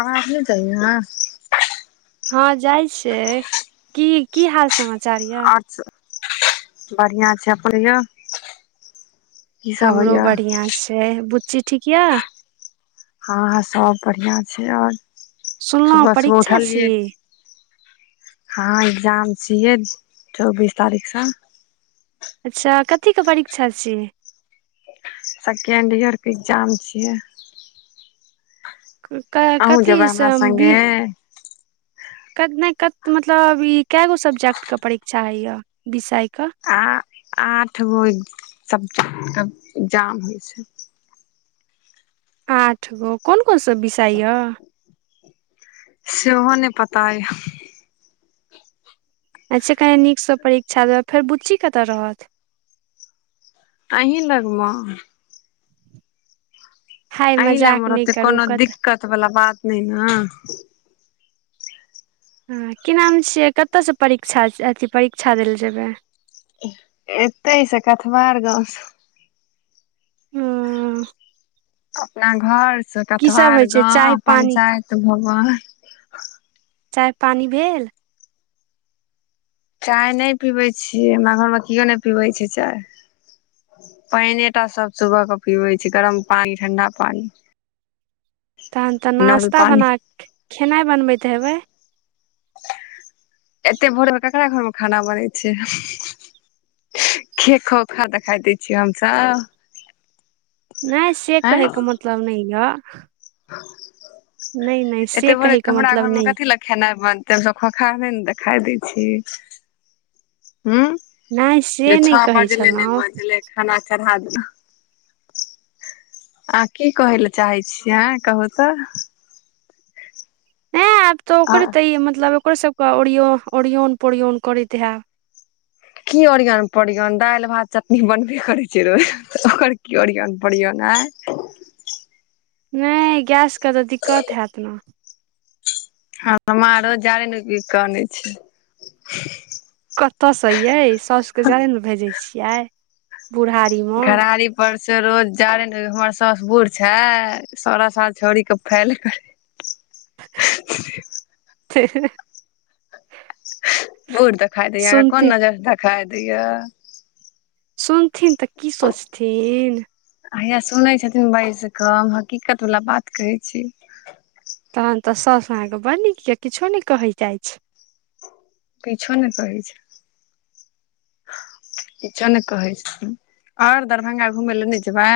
आवाज नहि जाय ह? हँ जाइ छ की, की हाल समचार? आर बढ़िआँ छै ‌अपौ हमरो बढ़िआं छै। बुच्ची ठीक यए? हँ सब बढ़ििया छै आओर सुनलहुँ सुबह सुबह परीक्षा छी उठलियै। हँ एग्जाम छियै चौबीस तारीख से। अच्छा, कथिके परीक्षा छी? सेकेण्ड ईयरके एग्जाम छियै। क अहूँ जेबै कथीसँ हमरा बि संगे कत ने कत मतलब ई के गो सब्जेक्ट के परीक्षा होइ ये विषय के आ आठ गो सब्जेक्ट के एग्जाम होइ छै। आठ गो, कोन कोन सभ विषर ये। सेहो नहि पता अछि। अच्छा कनि नीकसँ परीक्षा देबै, फेर बुच्ची कतय रहत? अहीं लगमे। हाय अहीं लग मजाक मे नहि रहतै, करू कोनो कत दिक्कत वला बात नहि ने? हँ की नाम छियै, कतयसँ परीझा अथि परीक्षा दै ले जेबै। एते से कथवार गांव से। हुं। अपना घर से सब होइ कथवार छै चाय गाँंव पानी पंचायत भवन चाय पानि भेल। चाय नहि पीबै छियै हमरा घरमे केओ नहि पीबै छै चाय। पानिए टा सब सुबह के पिबै छै, गरम पानि ठंडा पानि। तखन तऽ नश्ता पानी बना खेनाइ बनबैत हेबै। एते भोर मे केकरा घर में खाना बनै छै। खै खो खा तऽ खाायते छियै हमसब। नहि से आँय कहैके मतलब नहि ये। से एतेक भोरे कहैके हमरा मतलब घर मै नहि कथि ले खेनाइ बनतै, लोक के खोखाई नै न देखाइ दै छै। हुं नहि जे से नहि छओ कहै बजलै नै छलहुँ बजलै खाना चढ़ा दियौ। अहां की कहै ले चाहै छियै आ कहू तऽ नहि आब तऽ ओकरे तऽ ई मतलब ओकरे सबके ओरियौन ओरियौन पोरियौन करैत हेब। की ओरियन पोरियान, दालि भात चटनी बनबे करै छै रोज, ओकर की ओरियन पोरियन, आंय। नै गैसके तऽ दिक्कत हैत ने हमरा रोज जारैन उघि उघि के अनै छै। कतऽसे यै सासु के जारैन उघै दै छियै? बुढ़ारी मे घरारी पर से रोज जारैन उनके, हमर सासु बूढ़ छैथ? सोलह साल छौड़ी के फैल करै [inaudible] बूढ़ देखाइ दैये, सुनथिन कोन नजरि से देखाइ दैये। सुनथिन तऽ की सोचथिन। हया सुनै छथिन बैसके हम हकीकत वला बात कहै छी। तखन तऽ सास अहाँकेँ बड़ नीक ये किछो नहि कहैत जाइत छै। किछो ने कहै छैथ। [inaudible] किछो नै कहै छथिन, और दरभंगा घूमय ले नै जेबै?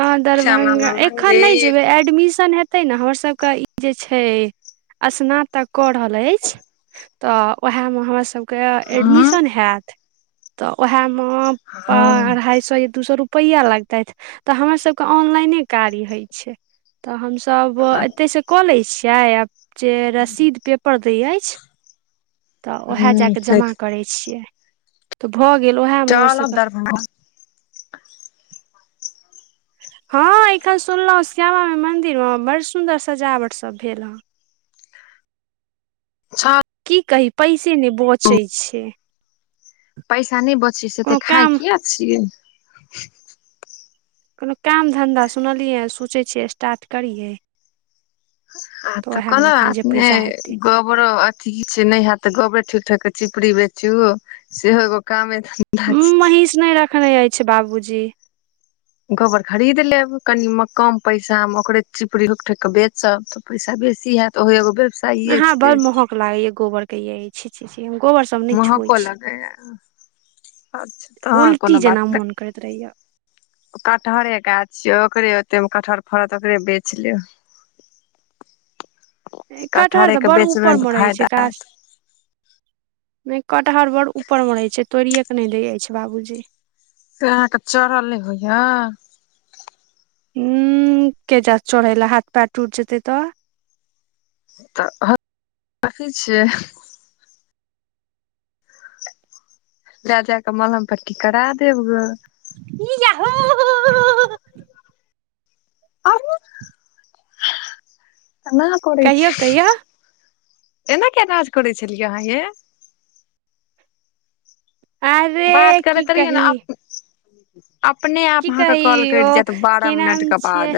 आं, श्यामा दरभंगा, माइ एखन नै मन्दिर जेबै, एडमिशन हेतै तखैन ते ने हमर सबके ई जे छै स्नातक कऽ रहल अछि तऽ वैहमे हमर सभके हँ एडमिशन हैत तऽ वैहमे हँ अढ़ाई सए या दू सए रुपैआ लगतै तऽ हमर सभके ऑनलाइने काज होइ छै तऽ हमसभ एतयसँ कऽ लै छियै आब जे रसीद पेपर दै अछि तऽ ओएह जाकऽ हुं जमा करै छियै तऽ भऽ गेल ओएहमे हमर चलब सभके दरभंगा हँ एखन सुनलहुं श्यामा मई मंदिर मे बड़ सुदर सजावट सब भेल ह छओ [inaudible] की कही पैसे नहि बचै छै पैसा नहि बचै से कोनो एते खाय काम किया छियै कोनो काम धन्धा सुनलियै सोचै छियै स्टार्ट करियै आ तऽ उएहमे कोनो अपन जे अपने पैसा हेतै गोबरो अथी छै ने हैत तऽ गोबरे ठोइक ठाइक के चिपड़ी बेचु सेहो एगो कामे धन्धा उ छै महींष नहि रखने अछि बाबूजी गोबर खरीद लेब कनि म कम पैसा मे ओकरे चिपड़ी लुक ठोकि कऽ बेचब तऽ पैसा बेसी हैत तऽ ओहो एगो बेवसाइए अहाँ बड़ छै महक लागैया गोबर के यै छी छी छी हम गोबर सब नहि छुअइ महको छी लगैया अच्छा तहन उल्टी कोनो बात जेना नहि मोन करैत रहैया कटहरे गाछ य ओकरे ओते मे कटहर फड़त ओकरे बेच लेब कटहर कटहरे तऽ के बड़ बेचबे ऊपर तऽ मे रहै फायदा छै हैत गाछ नहि कटहर बड़ ऊपर मे रहै छै तोड़िये के नहि दइ अछि बाबूजी से अहाँके चढ़ल नहि होइया। ह के जैत चढ़ै लै हाथ पैर टूट जेतै तऽ। तऽ रखी छियै [unintelligible] लए जाकऽ मलहम पट्टी करा देब ग। की जाह [unintelligible] आर [unintelligible] केना करै कहियौ कहियौ छै एना किया नाज करै छलियैया अहाँ यै। आरे बात कि करैत रहियै ने कही। अपने आप की अहाँके कॉल कहि ओ कटि जायत बारह की मिनट नाम के छियै बाद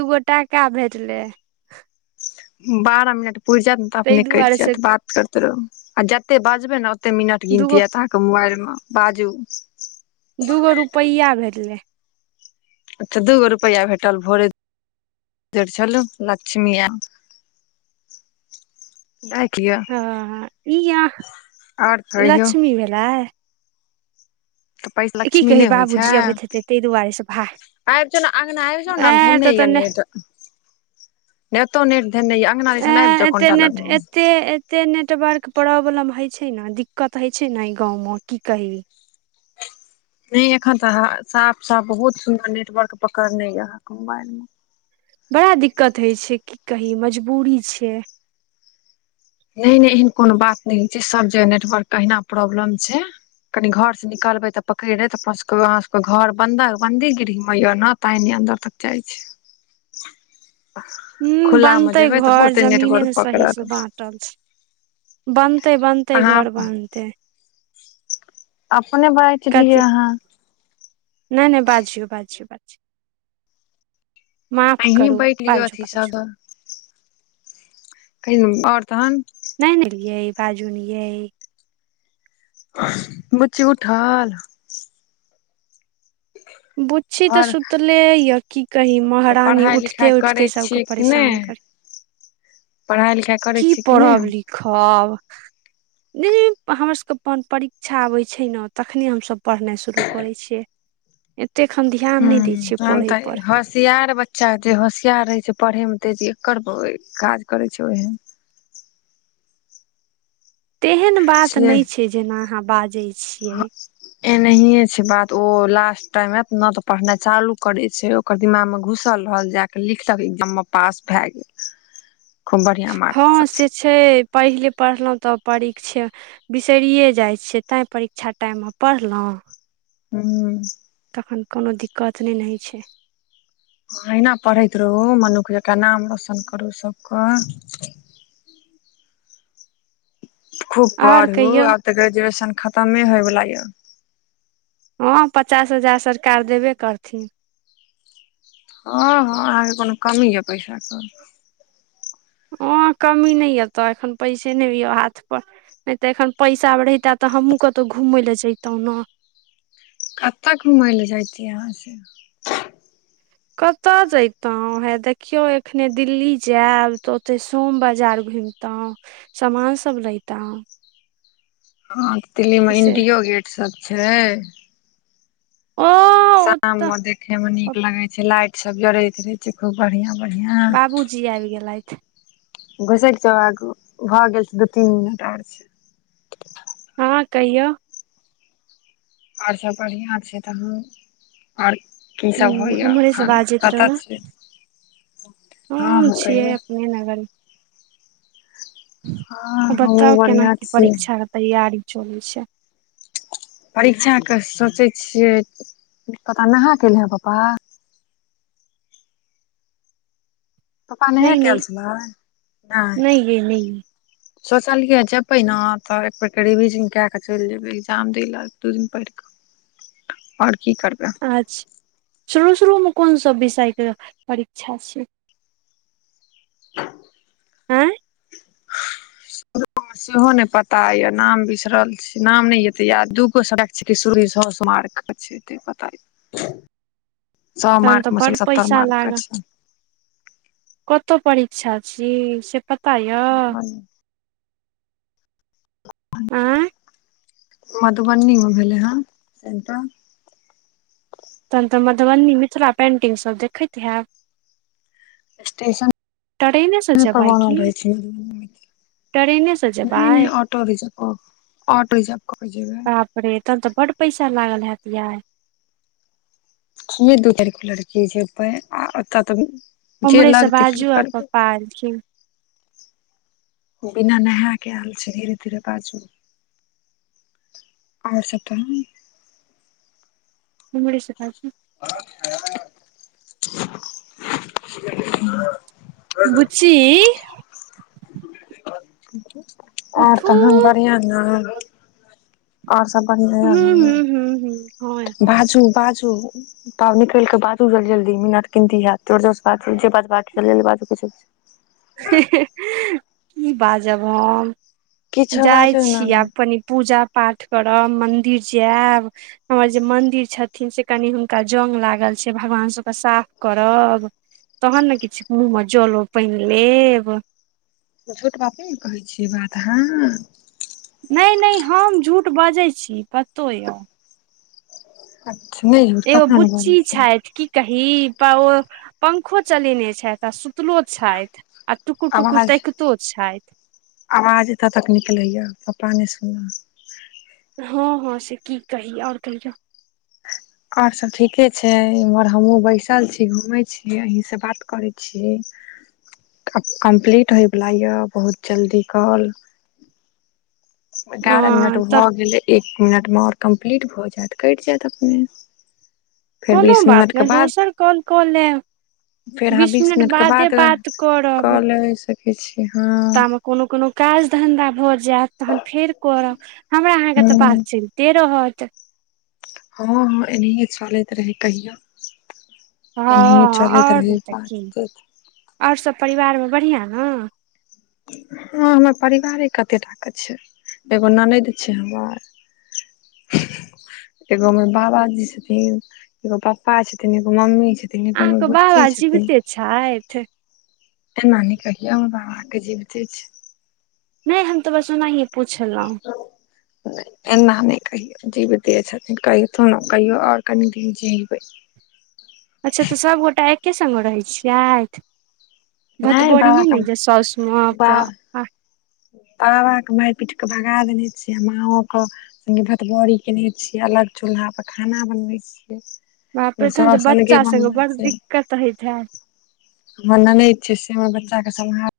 दूगो टाका भेटले। बारह मिनट पुर जायत ने तऽ ताहि अपने कटि दुआरे से जायत बात करते रहू आ जते बजबे ने ओते ओते मिनट गिनती दूगो हैत अहाँके मोबाइल मे बाजू। दूगो रुपैआ भेटलै। अच्छा दूगो रुपैआ भेटल भोरे [unintelligible] छललू लक्ष्मी एल राईख लिय हँ ई अहाँ आओर कहियौ। लक्ष्मी भेलाइ [unintelligible] तऽ पैस लक्ष्मी कही नहि होइ छै। बाबूजी अबैत हेतै ताहि दुआरे से भा आबि जौ ने अंगना आबि जाऊ ने ए तऽ धेनेयान ने तऽ। नहि एतौ नेट धैनेया अंगना ए दिसन आइब जौ एते कोनटा लग। नेट मे एते एते नेटवर्क प्रॉब्लम हय छै ने दिक्कत हय छै ने एहि गाँवम की कही। नहि एखन तऽ साफ साफ बहुत सुन्दर नेटवर्क पकड़ने य आहाँके मोबाइल मे। बड़ा दिक्कत होइ छै की कही मजबूरी छै। नहि नहि एहन कोनो बात नहि छै सब जगह नेटवर्क के अहिना प्रॉब्लम छै। कनी घर से निकलबे तऽ पकड़ लेत अपन सबके आहाँ सबके घर बंदी बन्दी गिरीह में य ने। ताय ने अन्दर तक जाय। हूँ खुला मे बनतै जेबै तऽ घर बहुते जमीने नेटवर्क ने सही पकड़त से बा टल छै बनतै बनतै अहाँ घर बनतै। अपने बाईट लिय कथी अहाँ। नहि- नहि बाजियौ, बाजियौ बाजू, माफ अहीं करू बाटि लियौ बाजू, अथी बाजू। सब कहियो आओर तहन। नय- नय यै, बाजू ने यै। बुच्ची उठल। बु च्ची त घर सुतले य की कही तऽ महारानी पढ़ाइ लिखाइ उठते उठते करै सबके छियै कि परेशान नहि करी ह [inaudible] पढ़ाइ लिखाइ करै छी कि नहि अहाँ। ह, नहि हमर सबके अपन परीक्षा आबै छैय न तखने हमसभ पढ़नाइ शुरू करै छियै एते खन हँ हम त हस होशियार बच्चा हेतै होशियार रहै छैय पढ़यमे तेजीकर काज करै छैय ओहन। तेहन बात नय छैय जेना अहाँ बाजेय छी। एनाहिए छैय बात ओ लास्ट टाइममे अपने तऽ पढ़नाइ चालू करय छैय। ओकर दिमागमे घुसल रहल जाय के लिखलक एग्जाममे पास भय गेल। खूब बढ़ियां मार्क हँ सँ से छैय पहिले पढ़लहुँ त परीक्षे बिसरिए जाइ छियै तै परीक्षा टाइममे पढ़लहुँ। हू। तखन कोनो दिक्कत नहि ने होइ छैय। अहिना पढ़ैत रहू मनुख जका नाम रोशन करू सबके। खूब आओर पढ़ू कहियौ आब तऽ ग्रेजुएशन खतमे होयवला य। हँ पचास हजार सरकार देबे करथिन। हँ- हँ अहाँके कोनो कमी यऽ पैसाके। ओ कमी नहि य तऽ एखन पैसे नहि य हाथ पर नहि त एखन पैसा रहिता त हमहूँ कतहु घूमय लए जैतो न। कतय घुमय लए जायतियै अहाँसे। कतय जैतहुँ हे देखियौ एखने दिल्ली जायब त ओतय सोम बाजार घुमि तहुँ सामान सब लइतौं। ह दिल्लीमे से इंडियो गेट सब छैय। ओ ओतऽ शाममे देखेमे नीक लगय छैय लाइट सब जरैत रहय छैय खूब बढ़िआँ- बढ़िआँ। बाबूजी आबि गेलथि घुसैक जौ आगु भए गेल छैय दू तीन मिनट आर छैय। अहाँ कहियौ। आओर सभ बढ़िआँ छै तहन। आओर की ह सभ होइए उम्हरे से एखन बाजैत कतय रहू छी। हँ हम हँ छियै कहियौ अपने नगरमे। हँ बताउ हमहुँ केना बढ़िया की छी परीक्षा के तैयारी चलैय छैय।। परीक्षाके सोचे छियै, पपा नहा के एलाए पापा। पप्पा नहा के आयल नय-नय, छलै नई यई, नई यई। सोचलियए जेबै ने त एकबेर रिविजन कए कऽ चलि जेबै एग्जाम दै लए दू दिन पइढऽ क। आओर की करबै। अच्छा शुरू-शुरूमे कोन सब विषयके परीक्षा छैय। [inaudible] आँय। सेहो ने पता ये नाम बिसरल छी, नाम ने हेते याद, दूगो सब्जेक्ट छ सुरमार् के छै। पता नई सो तहन तऽ मार्क मे से सत्तर मार्क के छै। कतय परीक्षा छी से पता यए? आ आँय [unintelligible] मधुबनी मे भेलै हेँ सेंटर। तखन तऽ मधुबनी मिथिला पेंटिंग सभ देखैत हैब। स्टेशन ट्रेने से जेबै बनल की रहै छै, ट्रेने से नै -नै। जेबै ऑटो रिजर्व ऑटो रिजर्व कऽ के जेवई। बाप रे तब तऽ बड पैसा लागल हैत यार। ह दू चारि गो लड़की जेबै, आ ओत तऽ जे लग तऽ की करबै। पा एलखिन। [unintelligible] बिना नेहा के एल छैलिये धीरे बाजू। आर सब तहन। उम्हरे से बाजू। हूँ। [unintelligible] बुच्ची। और उठू तहन बढ़िआँ न। और सब बढ़िआँ हूं य न हूं हूं हूं हँ बाजू - बाजू। तब निकलि कऽ बाजू जल्दी - जल्दी मिनट किमती हयैत, जोर -जोर से बाजू, जे बाजबाक जल्दी- जल्दी बाजू किछो। की बाजब हम। किछो जाइ बाजू ने छी आब कनि पूजा पाठ करब, मन्दिर जायब। हमर जे मन्दिर छथिन, से कनि हुनका जंग लागल छै, भगवान सभकेँ साफ करब। तहन ने किछु मुँह मे जलो- पाइन लेब। झूठ बात नैने कहै छियै बात अहाँ। नै- नै हम झूठ बजैत छी, पतो यए। । [unintelligible] एगो बुच्ची छैथ। कही प ओ पंखो चलेने छथि आ सुतलो छैथ। आ टुकुर - टुकुर आवाज तैकतो छैथ। आवाज एतऽ तक निकलैए पप्पा नहि सुनऽ। हँ - हँ से की कहि, और कहियौ। और सब ठीके छै, इम्हर हमहुं बैसल छी घूमे छी अहीं से बात करे छी। छी आब कम्प्लीट होइवला यऽ बहुत जल्दी काॅल। एगारह मिनट ह तऽ भऽ गेलै, एक मिनट मे और कम्प्लीट भऽ जायत, कटि जायत अपने। फेर कोनो बीस बात मिनट के नै, बाद दोसर कॉल कऽ लेब। बीस मिनट बादे बात करब। ठीके छी हँ। तामे कोनो - कोनो काज धंधा भऽ जायत तहन फेर करब, हमरा अहाँके तऽ बात हँ चल चलिते रहत। हँ हमर एनाहियए चलैत रहै कहियौ। हँ और नै तऽ की, बातचीत आओर सब परिवार में बढ़िआँ न। हँ हमर परिवारे कते टाके छै, एगो ननैद छै हमर एगो हमर बाबाजी छथिन, एगो पप्पा छथिन, एगो मम्मी छ। एगो हमर बुच्ची छथिन। छैथ। एना नै कहियो बाबा ते जीवते छैय। नै हम तऽ बस ओनाहीए पुछलौ। नै एना नै कहियौ जिबिते छथिन कहिथुन कहियौ और कनि दिन जिबै। अच्छा तऽ सबगोटा एके संग मे रहै छियैथ। नहि भतबरीए बाबा नै ने के जे साउस मअ बाह अपन। बाबा के मैर पीट कऽ भगा देने छियै आ माओे कऽ। संगे भतबरी कयने छियै अलग चूल्हापर खाना बनबै छियै। बाप रे हमर तहन तऽ साउस अलगे बच्चा सब के बनबै बड़ छै दिक्कत होइत हेएत। हमर ननैद छै से हमर बच्चाके सम्हार।